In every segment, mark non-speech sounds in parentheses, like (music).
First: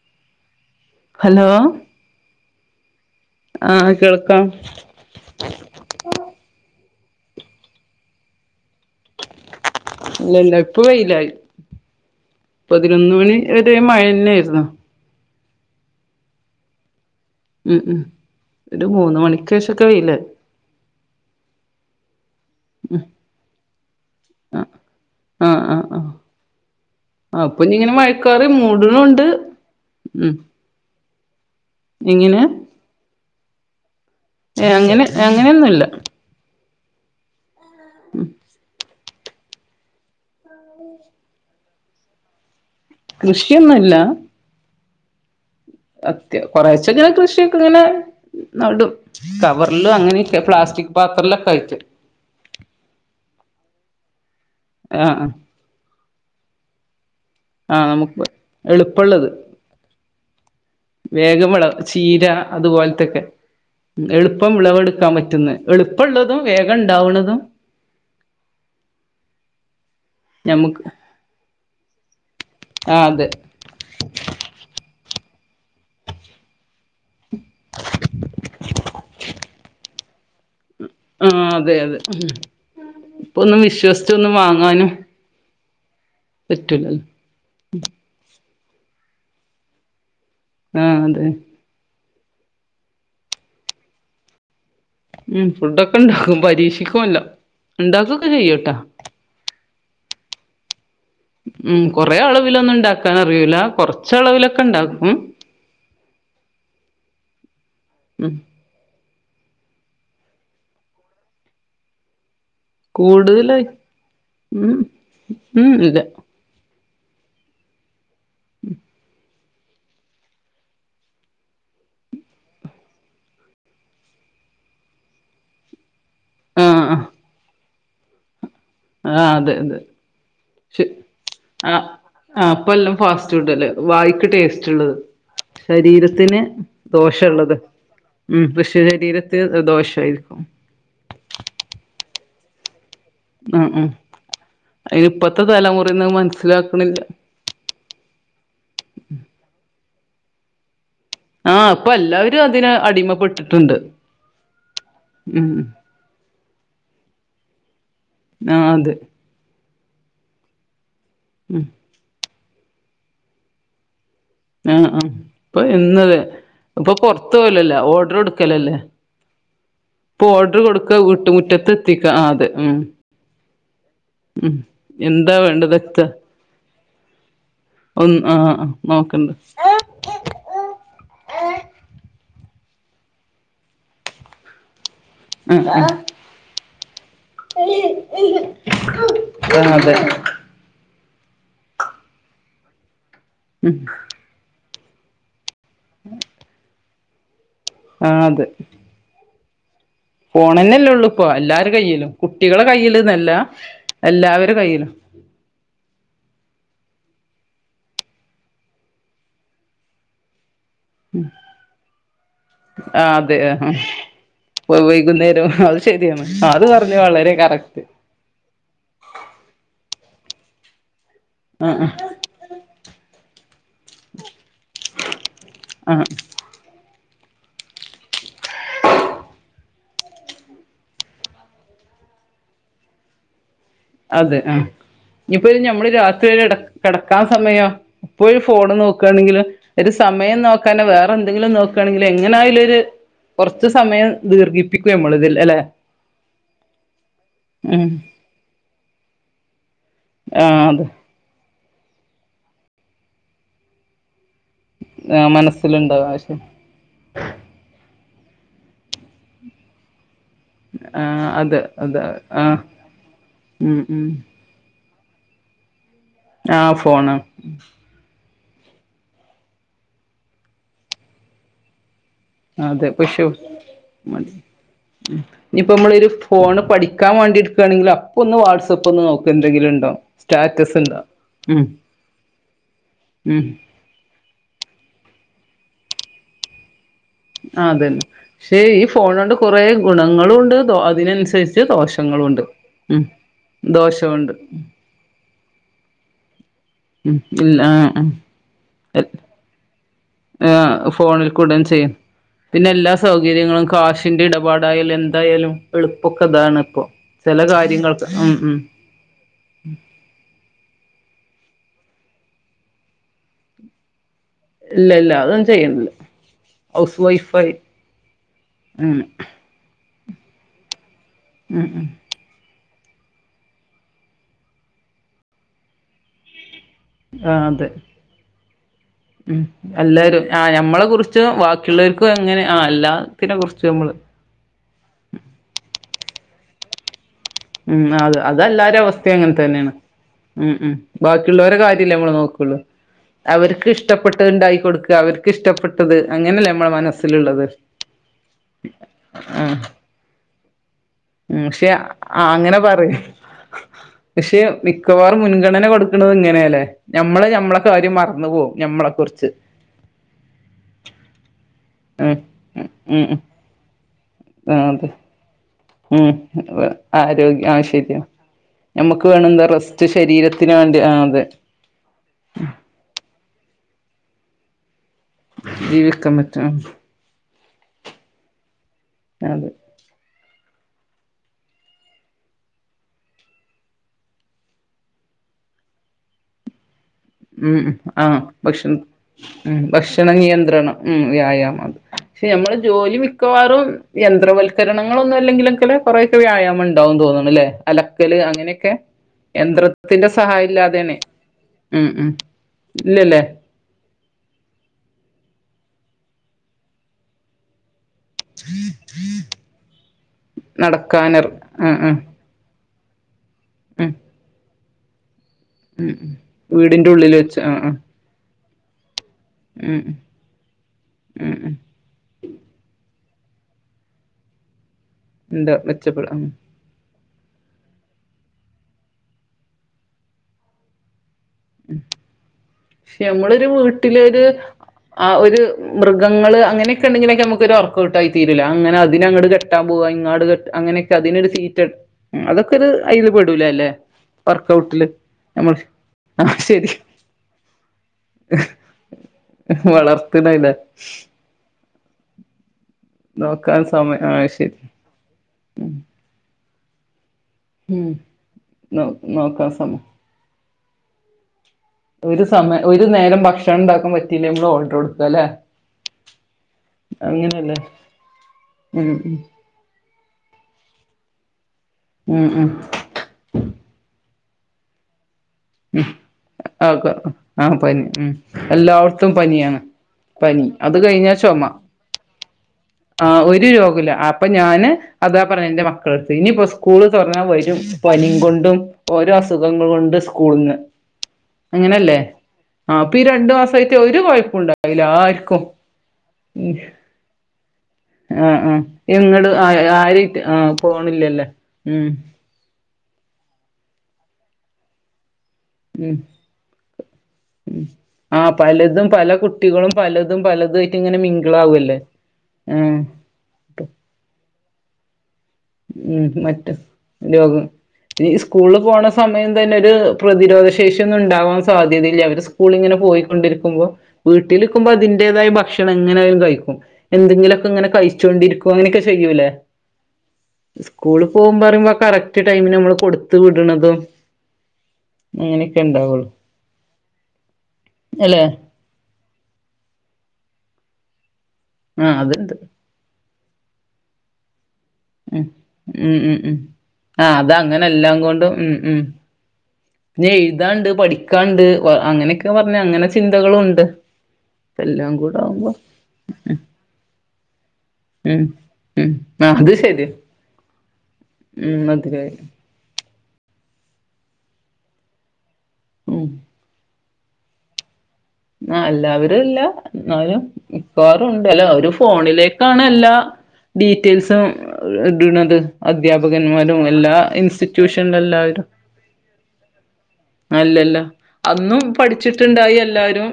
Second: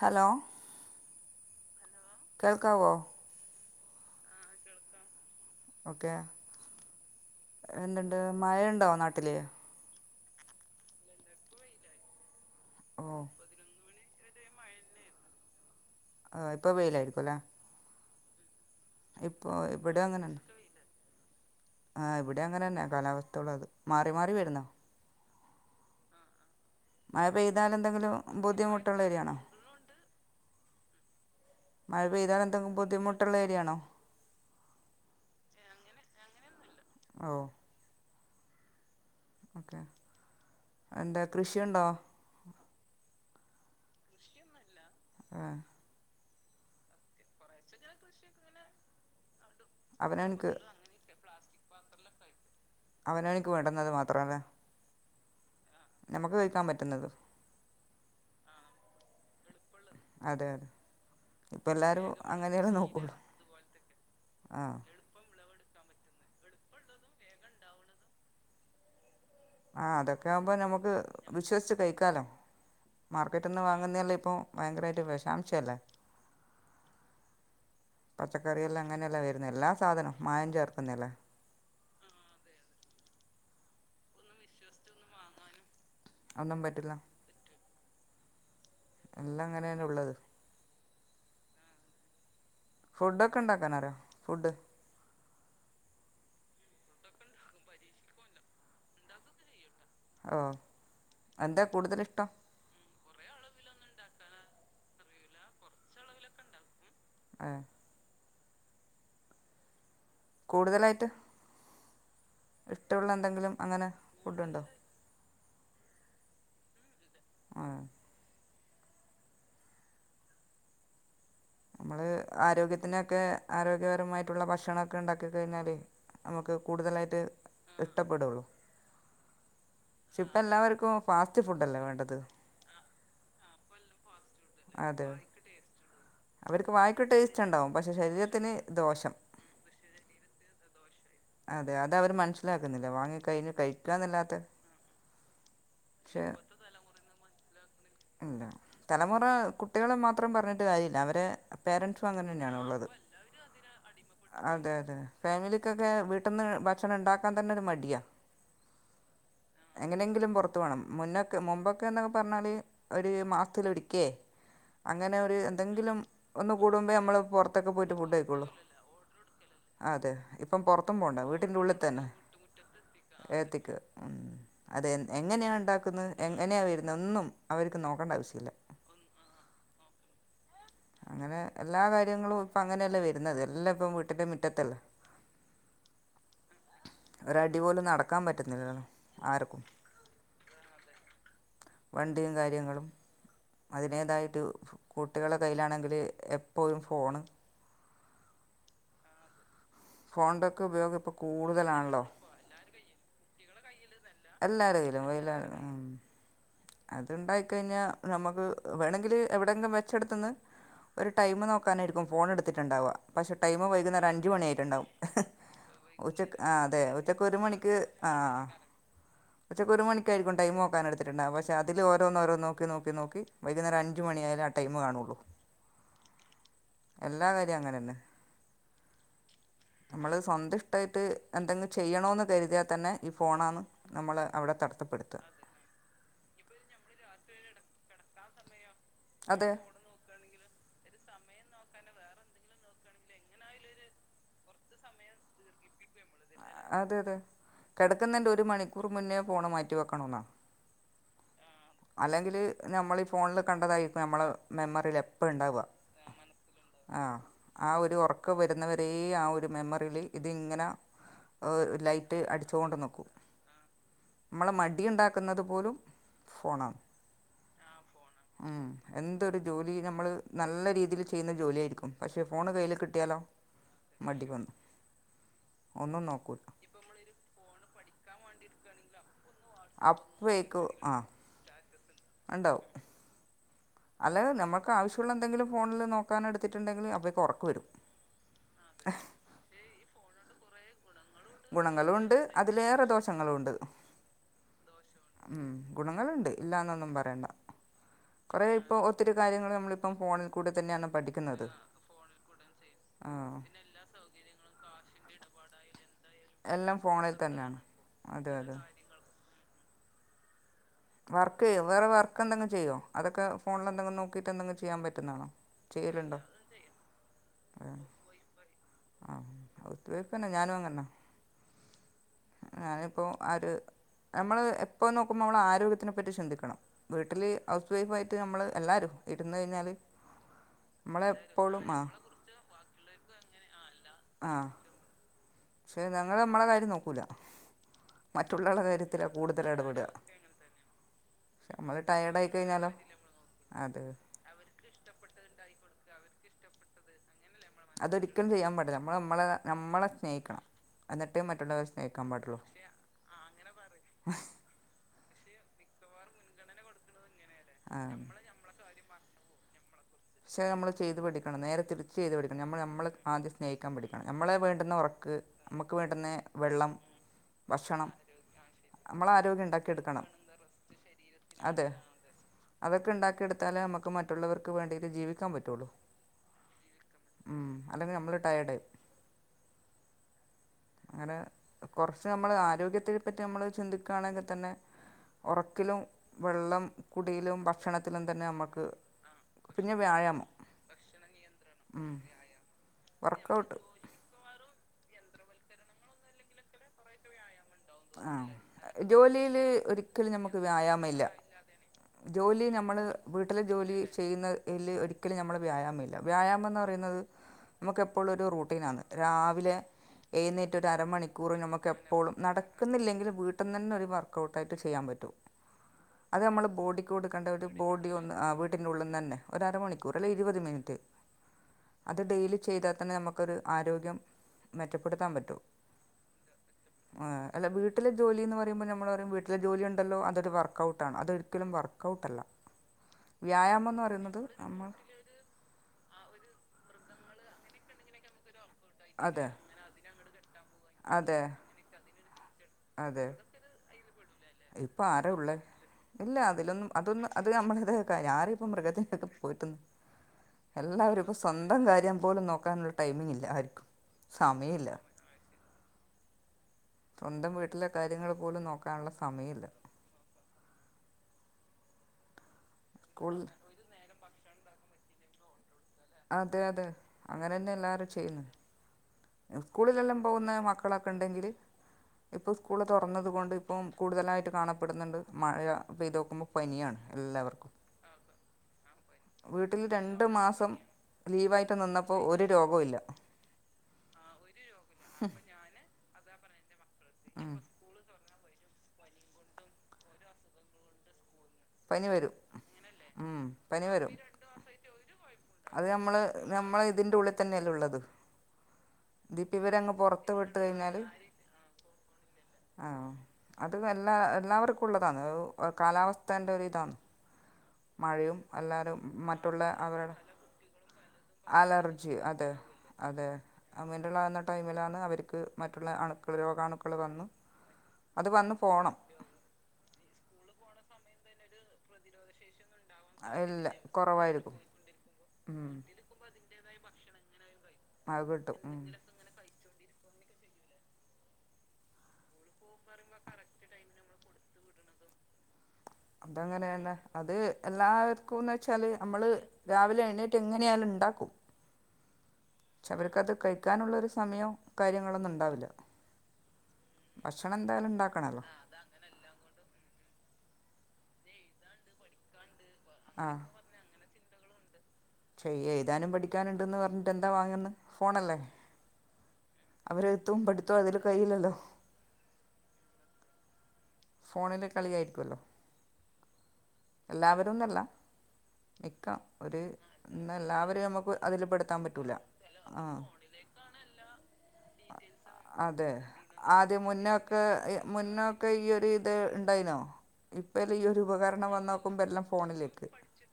Hello? Hello? കേൾക്കാവോ? ആഹ് കേൾക്കാം. ഓക്കെ എന്തണ്ട് മഴെണ്ടോ നാട്ടില്? ഇല്ല ഇല്ല ഇപ്പൊ വെയിലായി. ഓ പതിനൊന്ന് മണി ഒരെ മഴന്നേര്ന്നു. ആ ഇപ്പൊ വെയിലായിരിക്കുംല്ലേ. ഉം, ഉം ഒരു മൂന്ന് മണിക്ക് ശേഷക്കെ ഇവിടെ വെയിലായി. അങ്ങനെ തന്നെ ആ ഇവിടെ അങ്ങനന്നെ കാലാവസ്ഥള് അത് മാറി മാറി വരുന്ന്. ആ ആ മഴ ആ പെയ്താൽ അപ്പൊനിങ്ങനെ എന്തെങ്കിലും മഴക്കാറ് ബുദ്ധിമുട്ടുള്ള മൂട്ണുണ്ട്. ഏരിയയാണോ ഉം. മഴ എങ്ങനെ പെയ്താൽ എന്തെങ്കിലും ബുദ്ധിമുട്ടുള്ള ഏരിയാണോ? ഏ അങ്ങനെ അങ്ങനെയൊന്നുല്ല. ഓ. ഉം. ഓക്കെ എന്താ കൃഷിയുണ്ടോ? കൃഷിയൊന്നുല്ല. ആഹ അത്യാ കൊറേച്ച ഇങ്ങനെ കൃഷിയൊക്കെ ഇങ്ങനെ ന്നടും കവറൽ അങ്ങനെയൊക്കെ അവനവനിക്ക് പ്ലാസ്റ്റിക് പാത്രിലൊക്കെ ആയിട്ട് അവനാനിക്ക് വേണ്ടന്നത് മാത്രംല്ലേ ആഹ നമുക്ക് കേഴിക്കാൻ പറ്റുന്നത് ആഹ നമുക്ക് എളുപ്പള്ളത് അതെ അതെ വേഗം വള ഇപ്പം എല്ലാവരും ചീര അങ്ങനെയല്ലേ നോക്കുള്ളൂ അതുപോലത്തൊക്കെ എളുപ്പം ആ വിളവെടുക്കാൻ പറ്റുന്നെ എളുപ്പള്ളതും വേഗം ണ്ടാവുണതും ആഹ അതൊക്കെ ആകുമ്പോൾ ഞമ്മുക്ക് നമുക്ക് വിശ്വസിച്ച് കഴിക്കാലോ ആ അതെ മാർക്കറ്റിൽ നിന്ന് വാങ്ങുന്നല്ല ഇപ്പോൾ ഭയങ്കര ആയിട്ട് ഒരു വിഷാംശം അല്ലേ പച്ചക്കറിയെല്ലാം അങ്ങനെയെല്ലാം വരുന്ന എല്ലാ സാധനം മായം ചേർക്കുന്നല്ലേ ആഹ അതെ അതെ ഇപ്പൊ ഒന്ന് വിശ്വസിച്ച് ഒന്ന് വാങ്ങാനും ഒന്നും പറ്റില്ല പറ്റൂലല്ലോ എല്ലാം അങ്ങനെയന്ന ഉള്ളത് ആഹ അതെ ഫുഡൊക്കെണ്ടാക്കാനറിയാ ഫുഡ് ഉം ഫുഡൊക്കെ ഉണ്ടാക്കും പരീക്ഷിക്കുമല്ലോ ഉണ്ടാക്കുക ചെയ്യോട്ടാ ഓ എന്താ ഉം കൊറെേ കൂടുതലിഷ്ടം അളവിലൊന്നും ഇണ്ടാക്ക അറിയൂല കുറച്ച അളവിലൊക്കെ ണ്ടകും ആഹ ഉം കൂടുതലായിട്ട് ഇഷ്ടമുള്ള എന്തെങ്കിലും കൂടുതലായി അങ്ങനെ ഫുഡ് ഉണ്ടോ ഉം ഉം ണ്ട് ആഹ ഉം നമ്മള് ആരോഗ്യത്തിനൊക്കെ ആരോഗ്യപരമായിട്ടുള്ള ഭക്ഷണൊക്കെ ഉണ്ടാക്ക കഴിഞ്ഞാല് നമുക്ക് ആ കൂടുതലായിട്ട് ഇഷ്ടപ്പെടുള്ളൂ ആഹ അതെ അതെ ഇപ്പ എല്ലാവർക്കും ഫാസ്റ്റ് ഫുഡ്ല്ല വേണ്ടത് ആഹ അപ്പ എല്ലാം ഫാസ്റ്റ് ഫുഡ്ല്ലേ വായിക്ക് ടേസ്റ്റ് ള്ളത് അതെ ശരീരത്തിന് അവർക്ക് വായിക്ക് ദോഷ ടേസ്റ്റ് ഉള്ളത് ഉണ്ടാവും പക്ഷെ ഉം ശരീരത്തിന് കൃഷി ദോഷം ശരീര ദോഷയിരിക്കും ആഹ അതെ അത അവർ മനസ്സിലാക്കുന്നില്ല വാങ്ങിക്ക ഉം ഉം അയിനി ഇപ്പത്തെ തലമുറന്ന് പക്ഷെ മനസ്സിലാക്കണില്ല ഇല്ല തലമുറ കുട്ടികൾ മാത്രം പറഞ്ഞിട്ട് കാര്യമില്ല അവ ആ ഇപ്പൊ പേരൻസും എല്ലാവരും അതിന് അങ്ങനെയാണുള്ളത് അടിമപ്പെട്ടിട്ടുണ്ട് അതെ അതെ ഉം ഫാമിലിക്കൊക്കെ വീട്ടന്ന് ഭക്ഷണംണ്ടാക്കാൻ തന്നെ ഒരു മടിയാ ആഹ അതെ എങ്ങനെങ്കിലും പുറത്തു വേണം മുന്നൊക്കെ ഉം മുമ്പൊക്കെ എന്നൊക്കെ പറഞ്ഞാല് ഒരു മാസത്തിൽ ഒരിക ആ ആ അങ്ങനെ ഒരു ഇപ്പൊ എന്തെങ്കിലും എന്നത് ഒന്ന് കൂടുമ്പ ഇപ്പൊ നമ്മള് പുറത്ത് പുറത്തൊക്കെ പോലല്ല പോയിട്ട് ഓർഡർ ഫുഡ് ആയിക്കള്ളൂ കൊടുക്കലല്ലേ ആഹ അതെ ഇപ്പൊ ഓർഡർ ഇപ്പം പുറത്തും കൊടുക്ക പോണ്ട വീട്ടിന്റെ വീട്ടുമുറ്റത്ത് ഉള്ളിൽ തന്നെ എത്തിക്ക ആ അതെ ഉം ഏത്തിക്ക ഉം അത് എഹ എന്താ എങ്ങനെയാ വേണ്ടത് ഉണ്ടാക്കുന്നത് എങ്ങനെയാ വരുന്നത് ഒന്നും അവർക്ക് നോക്കേണ്ട ഒന്ന് ആ ആവശ്യല്ല ആ നോക്കണ്ട് ആ അങ്ങനെ എല്ലാ കാര്യങ്ങളും ഇപ്പ അങ്ങനെയല്ലേ വരുന്നത് എല്ലാ ഇപ്പം വീട്ടിന്റെ മുറ്റത്തല്ലെ ആ ഒരടി പോലും നടക്കാൻ പറ്റുന്നില്ലല്ലോ ആർക്കും ആ അതെ കാര്യങ്ങളും ഉം അതിതായിട്ട് കുട്ടികളുടെ കയ്യിലാണെങ്കിൽ എപ്പോഴും ഫോൺ ആഹ് അതെ ഫോണൻ്റെ ഒക്കെ ഫോണന്നെല്ലേ ഉപയോഗം ഉള്ളൂ ഇപ്പോൾ ഇപ്പൊ എല്ലാരെ കൂടുതലാണല്ലോ കയ്യിലും കുട്ടികളെ കയ്ൽ നല്ല എല്ലാര കൈയിലും അത്ണ്ടായി കഴിഞ്ഞാ നമുക്ക് വേണെങ്കില് എവിടെങ്കിലും വെച്ചെടുത്തന്ന് ഒരു ടൈം മ് നോക്കാനായിരിക്കും ഫോൺ എടുത്തിട്ടുണ്ടാവുക ആ പക്ഷേ അതെ ടൈമ് ആ വൈകുന്നേരം അഞ്ച് മണിആയിട്ടുണ്ടാവും വൈകുന്നേരം അത് ശരിയാണ് ഉച്ചക്ക് ആഹ് അത് അതെ പറഞ്ഞു ഉച്ചക്ക് വളരെ ഒരു മണിക്ക് കറക്റ്റ് ആഹ് ഉച്ചക്ക് ഒരു മണിക്കായിരിക്കും ടൈം നോക്കാൻ എടുത്തിട്ടുണ്ടാവ പക്ഷെ ആ അതിൽ ആ ഓരോന്ന് ഓരോന്ന് നോക്കി നോക്കി നോക്കി വൈകുന്നേരം അഞ്ച് മണി ആയാലേ ആ ടൈമ്കാണുള്ളൂ ആ എല്ലാ കാര്യവും അങ്ങനെ തന്നെ നമ്മള് സ്വന്തം ഇഷ്ടായിട്ട് എന്തെങ്കും ചെയ്യണോന്ന് കരുതിയാൽ തന്നെ ഈ ഫോണാണ് നമ്മളെ അവിടെ തടത്തപ്പെടും ഇപ്പൊ നമ്മള് രാത്രിരെ കിടക്കാൻ സമയം ഇപ്പോഴും ഫോണ് നോക്കുകയാണെങ്കില് അതെ ഒരു സമയം നോക്കാൻ വേറെ എന്തെങ്കിലും നോക്കുകയാണെങ്കിൽ എങ്ങനെ ആയാലും ഒരു കുറച്ചു സമയം ദീർഘി പിക്കു നമ്മളിതില്ല അല്ലെ അതെ അതെ ഉം കിടക്കുന്നുണ്ട് ഒരു മണിക്കൂർ മുന്നേ ഫോണ് മാറ്റി വെക്കണ എന്നാ ആഹ് അതെ അല്ലെങ്കില് നമ്മൾ ഈ ഫോണില് കണ്ടതായിരിക്കും നമ്മളെ മെമ്മറിൽ എപ്പ ആഹ് ഉണ്ടാവുക മനസ്സിലുണ്ടാവും ആശയം ആഹ് ആ ഒരു ഉറക്ക വരുന്നവരെയ ആ ഒരു മെമ്മറിൽ ഇത്ങ്ങനെ ആഹ് അതെ അതെ ലൈറ്റ് ആഹ് അടിച്ചൊണ്ട് നോക്കൂ ഉം ഉം നമ്മള് മടി ഉണ്ടാക്കുന്നത് പോലും ആഹ് ഫോണാണ് ഫോണ് ഉം എന്തരു ജോലി നമ്മള് നല്ല രീതിയിൽ ചെയ്യുന്ന ജോലിയ ആയിരിക്കും പക്ഷേ ഫോണ് കയ്യിൽ അതെ കിട്ടിയാലോ മടി വന്നു ഉം ഇനിയിപ്പോ നമ്മള ഒന്നും ഒരു നോക്കൂല ഫോൺ പഠിക്കാൻ വേണ്ടി എടുക്കയാണെങ്കിൽ അപ്പൊന്ന് വാട്സആപ്പ് ഒന്ന് നോക്ക എന്തെങ്കിലും ഉണ്ടോ വേക്കൂ സ്റ്റാറ്റസ് ഉണ്ടോ ആഹ് ഉം ഉണ്ടാവ ഉം അല്ലെ നമുക്ക് ആവശ്യമുള്ള എന്തെങ്കിലും ഫോണില് നോക്കൻ എടുത്തിട്ടുണ്ടെങ്കിൽ ഉറക്കം വരും അതന്നെ പക്ഷെ ഈ ഫോണ കൊണ്ട് കുറെ ഗുണങ്ങള ഉണ്ട് അതിനനുസരിച്ച് ഗുണങ്ങളും ഉണ്ട് ദോഷങ്ങളുണ്ട് അതിലേറെ ഉ ദോഷങ്ങളും ദോഷമുണ്ട് ഉം ഗുണങ്ങളുണ്ട് ഇല്ലാന്നൊന്നും പറയാം ഇല്ല ആഹ് ആഹ് കുറെേ ഇപ്പൊ ഒത്തിരി കാര്യങ്ങൾ നമ്മളിപ്പം ഫോണിൽ കൂടെ തന്നെയാണ് ആഹ് ഫോണിൽ പഠിക്കുന്നത് കൂടേം ചെയ്യും പിന്നെ എല്ലാ ആഹ് പിന്നെ സൗകര്യങ്ങളും എല്ലാ കാശിന്റെ സൗകര്യങ്ങളും ഇടപാടായാലും കാശിന്റെ എന്തായാലും എളുപ്പൊക്കെ എടപാടുകൾ ഇതാണ് എല്ലാം ഇപ്പൊ ഫോണിൽ ചെല തന്നെയാണ് കാര്യങ്ങൾക്ക് അതെ ഉം അതെ ഉം വർക്ക് ചെയ്യോ വേറെ വർക്ക് എന്തെങ്കും ചെയ്യോ അതൊക്കെ ഫോണ്എന്തങ്കിലും നോ നോക്കിട്ട് എന്തെങ്കിലും ചെയ്യാൻ ഇല്ല ഇല്ല പറ്റുന്നാണോ അതൊന്നും ചെയ്യണില്ല ചെയ്യലുണ്ടോ ഹൗസ് വൈഫായി അങ്ങനെ ആഹ് ഒത്ത വപ്പന്നെ ഞാനും അങ്ങന തന്നെ ഉം ഉം ഞാനിപ്പോ ആര് നമ്മള് എപ്പോ നോക്കുമ്പോൾ നമ്മൾ ആരോഗ്യത്തിനെപ്പറ്റി ചിന്തിക്കണം വീട്ടിൽ ആഹ് അതെ ഹൗസ് വൈഫായിട്ട് നമ്മൾ എല്ലാവരും ഇരുന്ന് ഉം കഴിഞ്ഞാൽ എല്ലരും ആഹ് ഞമ്മളെ കുറിച്ച് നമ്മളെപ്പോഴും ബാക്കിയുള്ളവർക്കും എങ്ങനെ ആഹ് അല്ലാ ആഹ് പക്ഷെ ഞങ്ങള് നമ്മളെ കാര്യം നോക്കൂല. ഉം അത അതല്ലര അവസ്ഥി അങ്ങനെ കൂടുതൽ തന്നെണ്. ഇടപെടുക ഉം ഉം പക്ഷെ ബാക്കിള്ളരെ കാര്യല്ലേ നമ്മൾ ടയേർഡായി നോക്കുള്ളൂ കഴിഞ്ഞാലോ അവർക്ക് അത് ഇഷ്ടപ്പെട്ട ണ്ടായി കൊടുക അവർക്ക് ഇഷ്ടപ്പെട്ടത് അങ്ങനെല്ലേ നമ്മടെ മനസ്സിലിള്ളത്. അതൊരിക്കലും ചെയ്യാൻ പാടില്ല നമ്മള നമ്മളെ നമ്മളെ സ്നേഹിക്കണം. എന്നിട്ടേ മറ്റുള്ളവരെ ക്ഷെ സ്നേഹിക്കാൻ ആഹ് പാടുള്ളൂ അങ്ങനെ പറയ് പക്ഷെ മിക്കവാറും മുൻഗണന കൊടുക്ക്‌ണത് ഇങ്ങനെല്ലേ നമ്മളെ നമ്മള ആ കാര്യം മറന്നു പോവും നമ്മളെ കുറിച്ച്. പക്ഷെ നമ്മൾ ചെയ്ത് പടിക്കണം നേരെ തിരിച്ച് ചെയ്ത് പടിക്കണം നമ്മള് നമ്മള് ഉം ഉം ആദ്യം സ്നേഹിക്കാൻ പടിക്കണം നമ്മളെ ആഹ് വേണ്ടുന്ന അതെ ഉറക്ക് നമുക്ക് വേണ്ടുന്ന ഉം വെള്ളം ഭക്ഷണം. നമ്മക്ക് നമ്മളെ വേണം ആരോഗ്യം റെസ്റ്റ് ഉണ്ടാക്കിയെടുക്കണം ശരീരത്തിന് വേണ്ടി ആഹ് അതെ. അവൊക്കെ ണ്ടാക്കിടുത്താലേ നമുക്ക് മറ്റുള്ളവർക്ക് വേണ്ടിയിട്ട് ജീവിക്കാൻ പറ്റുള്ളു. ജീവിക്കാൻ പറ്റും ഉം അല്ലെങ്കി നമ്മള് ടയേഡായി. അതെ. (inaudible) ങ്ങനെ കൊറച്ച് നമ്മള് ആരോഗ്യത്തെ പറ്റി നമ്മള് ചിന്തിക്കണെൽ തന്നെ. ഉറക്കിലും വെള്ളം കുടിയിലും ഉം ഭക്ഷണത്തിലും ആഹ് തന്നെ നമ്മക്ക്. ഭക്ഷണം ഉം ഭക്ഷണ നിയന്ത്രണം ഉം വ്യായാമം നമ്മള് ജോലി വർക്കൗട്ട് മിക്കവാറും. യന്ത്രവൽക്കരണങ്ങളൊന്നും അല്ലെങ്കിലൊക്കെ കൊറെയൊക്കെ വ്യായാമം ഉണ്ടാവുംന്ന് തോന്നുണു അല്ലേ. ആഹ് ജോലിയില് യന്ത്രത്തിന്റെ ഒരിക്കലു നമ്മുക്ക് സഹായം ഇല്ലാതെയാണ് വ്യായാമല്ല. ഉം ഉം ജോലി നമ്മള് ഇല്ലല്ലേ വീട്ടിൽ ജോലി ചെയ്യുന്നതിൽ ഒരിക്കലും നമ്മള് വ്യായാമംല്ല വ്യായാമം ന്ന് പറയുന്നത്. നമുക്ക എപ്പോഴുരു റൂട്ടീനാണ് രാവിലെ എഴുന്നേറ്റ് ഒരു നടക്കാനർ അരമണിക്കൂർ നമുക്ക ആ ആ എപ്പോഴും നട നിക്കുന്നില്ലെങ്കിൽ വീട്ടന്ന ന്നെ ഒരു ഉം വർക്കഔട്ടയിട്ട് ചെയ്യൻ പറ്റോ. ഉം അത് നമ്മള് വീടിന്റെ ബോഡിക്ക് ഉള്ളിൽ കൊടുക്കേണ്ട വെച്ച് ഒരു ആ ആ ബോഡി വീട്ടന്റെ ഉള്ളിന്നന്നെ ഉം ഒരരമണിക്കൂർ ല്ലെ ഇരുപത് മിനിറ്റ്. ഉം ഉം അത് ഡെയിലി ചെയ്താ തന്നെ നമുക്കൊരു ആരോഗ്യം മെച്ചപ്പെടുത്താൻ പറ്റൂ. എന്താ മെച്ചപ്പെടാം ആഹ് അല്ല വീട്ടിലെ ജോലി എന്ന് പറയുമ്പോ നമ്മള് പറിം വീട്ടിലെ ജോലി ഉണ്ടല്ലോ അതൊരു വർക്ക്ഔട്ടാണ്ണ് അത് എ ഒരിക്കലും വർക്കഔട്ടല്ല വ്യായാമംന്ന് പറയ്ണത് നമ്മൾ. ആഹ് ഒരു മൃഗങ്ങള് അങ്ങനെയൊക്കെ ഉണ്ടെങ്കിലൊക്കെ നമുക്കൊരുറ ഒട്ടായി തീരില്ല അങ്ങനെ അതിന് അതെ അങ്ങട് കെട്ടാൻ പോവാ ഇങ്ങട് അങ്ങനെക്കെ അതെ അതിനൊരു സീറ്റ് ഉം അതൊക്കെരു ഇത് അയിൽ അതെ പേടൂലല്ലേ ഇപ്പം വർക്ക്ഔട്ടില് ആരാ ഉള്ളത് നമ്മ ഇല്ല അതിലൊന്നും അതൊന്ന് അത് നമ്മള ഇത ഞാ പ്പ മൃഗത്തിയൊക്കെ പോയിട്ടന്ന് ഇല്ല. സ്വന്തം കാര്യം പോലും നോക്കാന്ള്ള ടൈമിങ്ങല്ല നോക്കാൻ ആർക്കും സമയം ആ ശരി സമയമ്ല്ല. സ്വന്തം വീട്ടിലെ ഉം കാര്യങ്ങള് പോലും നോ നോക്കാന്ള്ള സമയില്ല. നോക്കാൻ സമയം ഒരു സമയം ഒരു നേരം സ്കൂളിൽ ഭക്ഷണം ഉണ്ടാക്കാൻ പറ്റില്ലേ നമ്മള് ഓർഡർ കൊടുക്കല്ലേ. അതെ അതെ അങ്ങനെന്നെ എല്ലാരും ചെയ്യുന്ന്. ഉം ഉം. സ്കൂളിലെല്ലാം പോകുന്ന മക്കളൊക്കെ ണ്ടെങ്കില് ഉം ഇപ്പോ ഉം സ്കൂള് തുറ തുറന്നത് കൊണ്ട് ഇപ്പം കൂടുതലായിട്ട് കാണപ്പെടുന്നുണ്ട് മഴ. ഉം പെയ്ത് നോക്കുമ്പോൾ പനിയാണ് ആക്കെ എല്ലാവർക്കും ആഹ് പനി ഉം എല്ല ത്തും പനിയാണ്, വീട്ടിൽ പനി അത് കഴിഞ്ഞാ ചൊമ പ്പൊ ഒരു രോഗോല്ല. ആഹ് ഒര് രോഗോല്ല അപ്പൊ ഞാന് അതാ പറഞ്ഞെ ന്റെ മക്കളെട്ത്ത്, ഇനിപ്പോ സ്കൂള് തൊർന്ന വരും പനിങ്കൊണ്ടും ഓരോ അസുഖങ്ങള് കൊണ്ട് സ്കൂള്ന്ന് പനി അങ്ങനെല്ലേ വരും ആഹ് പ്പൊ ഈ ഉം രണ്ട് പനി മാസായിട്ട് വരും ഒരു കൊഴപ്പുണ്ടായീല ആര് അത് നമ്മള് നമ്മളെ ഇതിന്റെ ഉള്ളി തന്നെല്ലുള്ളത്. ആഹ്, ആഹ് ഇങ്ങള് ആയ ആരെയ്റ്റ് വിട്ട് ആഹ് പോണില്ലല്ലേ ഉം. ആഹ്, അത് എല്ലാ എല്ലാവർക്കുള്ളതാന്ന്. അയ് ഉം കാലാവസ്ഥൻ്റൊരിതാന്ന്. ഉം മഴയും ആ അല്ലാരും പലതും പല മറ്റുള്ള കുട്ടികളും അവരുടെ പലതും പലതുമായിട്ട് ഇങ്ങനെ മിംഗിളാവല്ലേ അലർജി അതെ ഉം അതെ ആമിൻ്റള്ളാകുന്ന ടൈമിലാണ് അവര്ക്ക് മറ്റുള്ള ഉം അണുക്കള് മറ്റ് രോഗാണുക്കള് വന്ന് രോഗം അത് ഈ വന്ന് സ്കൂളിൽ പോണം. പോണ സമയം തന്നെ ഒരു പ്രതിരോധ ശേഷി ഒന്നും ഉണ്ടാവാൻ സാധ്യതയില്ല്യ. അവര് സ്കൂളിങ്ങനെ ഇല്ല പോയിക്കൊണ്ടിരിക്കുമ്പോ കുറവായിരിക്കും വീട്ടില്ക്കുമ്പോ അതിന്റേതായ ഉം ഭക്ഷണം എങ്ങനെ ആയാലും കഴിക്കും. എന്തെങ്കിലൊക്കെങ്ങനെ അത് കിട്ടും കഴിച്ചോണ്ടിരിക്കും ഉം അങ്ങനെയൊക്കെ ചെയ്യൂലേ. സ്കൂള് പോകുമ്പാറിമ്പോ കറക്റ്റ് ടൈമിനമ്മള് കൊട്ത്ത് വിട്ണതും എങ്ങനെ അതങ്ങനെയന്നെ, അത് അല്ലെ എല്ലാവർക്കുംന്ന് വെച്ച് ച്ചാല് അമ്മള് രാവിലെ എഴ്ന്നേറ്റ് എങ്ങനെയാലും ഉണ്ടാക്കും. ആഹ് അത്ണ്ട്. പക്ഷെ അവർക്കത് കഴിക്കാനുള്ളൊരു സമയം ഉം, ഉം, ഉം, ഉം ആഹ് അത ഭക്ഷണം അങ്ങനെ എന്തായാലും എല്ലാം ഉണ്ടാക്കണല്ലോ കൊണ്ടും ഉം ഉം, പിന്നെഎഴുതാണ്ട് പഠിക്കാണ്ട് വ അങ്ങനെക്കെ പർഞ്ഞാ അങ്ങനെ ചിന്തകളുണ്ട് കൂടെ ചെയ് ആവുമ്പോ എഴുതാനും പഠിക്കാനുണ്ട്ന്ന് പറഞ്ഞിട്ട് എന്താ വാങ്ങ്ന്ന് ഫോണല്ലേ ഉം ഉം ആഹ് അത് അവരെ ശരിയാ എഴ്ത്തും പഠിത്തും അതില് കഴിയില്ലല്ലോ ഉം മന്ദ് ലിയായി ഫോണില് കളിയായിരിക്കുവല്ലോ ഉം എല്ലാവരുംന്നല്ല ആ നിക്കാം എല്ലാവരും ഇല്ല ഒര് ന്നാ എന്നാലും എല്ലാവരെയും അമക്ക് മിക്കവാറും ഉണ്ട് അല്ല അതില്പ്പെടുത്താൻ ഒരു പറ്റൂല. ഫോണിലേക്കാണ് ആഹ് എല്ലാ ഡീറ്റെയിൽസും ഇടുന്നത് അതെ അധ്യാപകന്മാരും ആദ്യം എല്ലാ മുന്നൊക്കെ എയ് ഇൻസ്റ്റിറ്റ്യൂഷനിലും മുന്നൊക്കെ എല്ലാവരും ഈ പ്പിത് ഇണ്ടായിനോ ഇപ്പല്ലെ ഈ അല്ലല്ല ഒരു ഉപകരണം അന്നും വന്നോക്കുമ്പം എല്ലാം പഠിച്ചിട്ടുണ്ടായി ഫോണിലേക്ക് എല്ലാരും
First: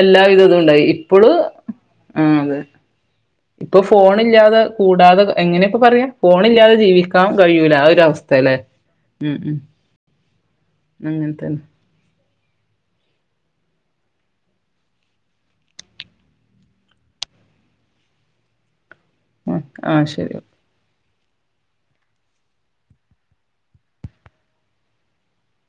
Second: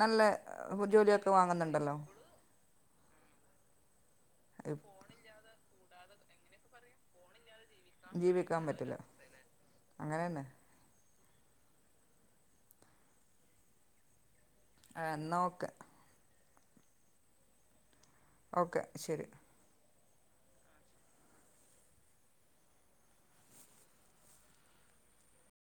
നല്ല ജോലിയൊക്കെ വാങ്ങുന്നുണ്ടല്ലോ ഉം, അതെ ഇപ്പൊ ഫോണില്ല്യാതെ കൂടാതെ എങ്ങനെ ഇപ്പം പറയാ ഫോണില്ല്യാതെ ജീവിക്കാൻ കഴിയൂല അയ് രു അവസ്ഥലേ ജീവിക്കാൻ പറ്റില്ല ഉം ഉം അങ്ങനെന്നെ അങ്ങൻത്തെന്നെ ആഹ് എന്നാ ഓക്കെ. ഓക്കെ, ശരി ആഹ് ആഹ് ശരി ഓ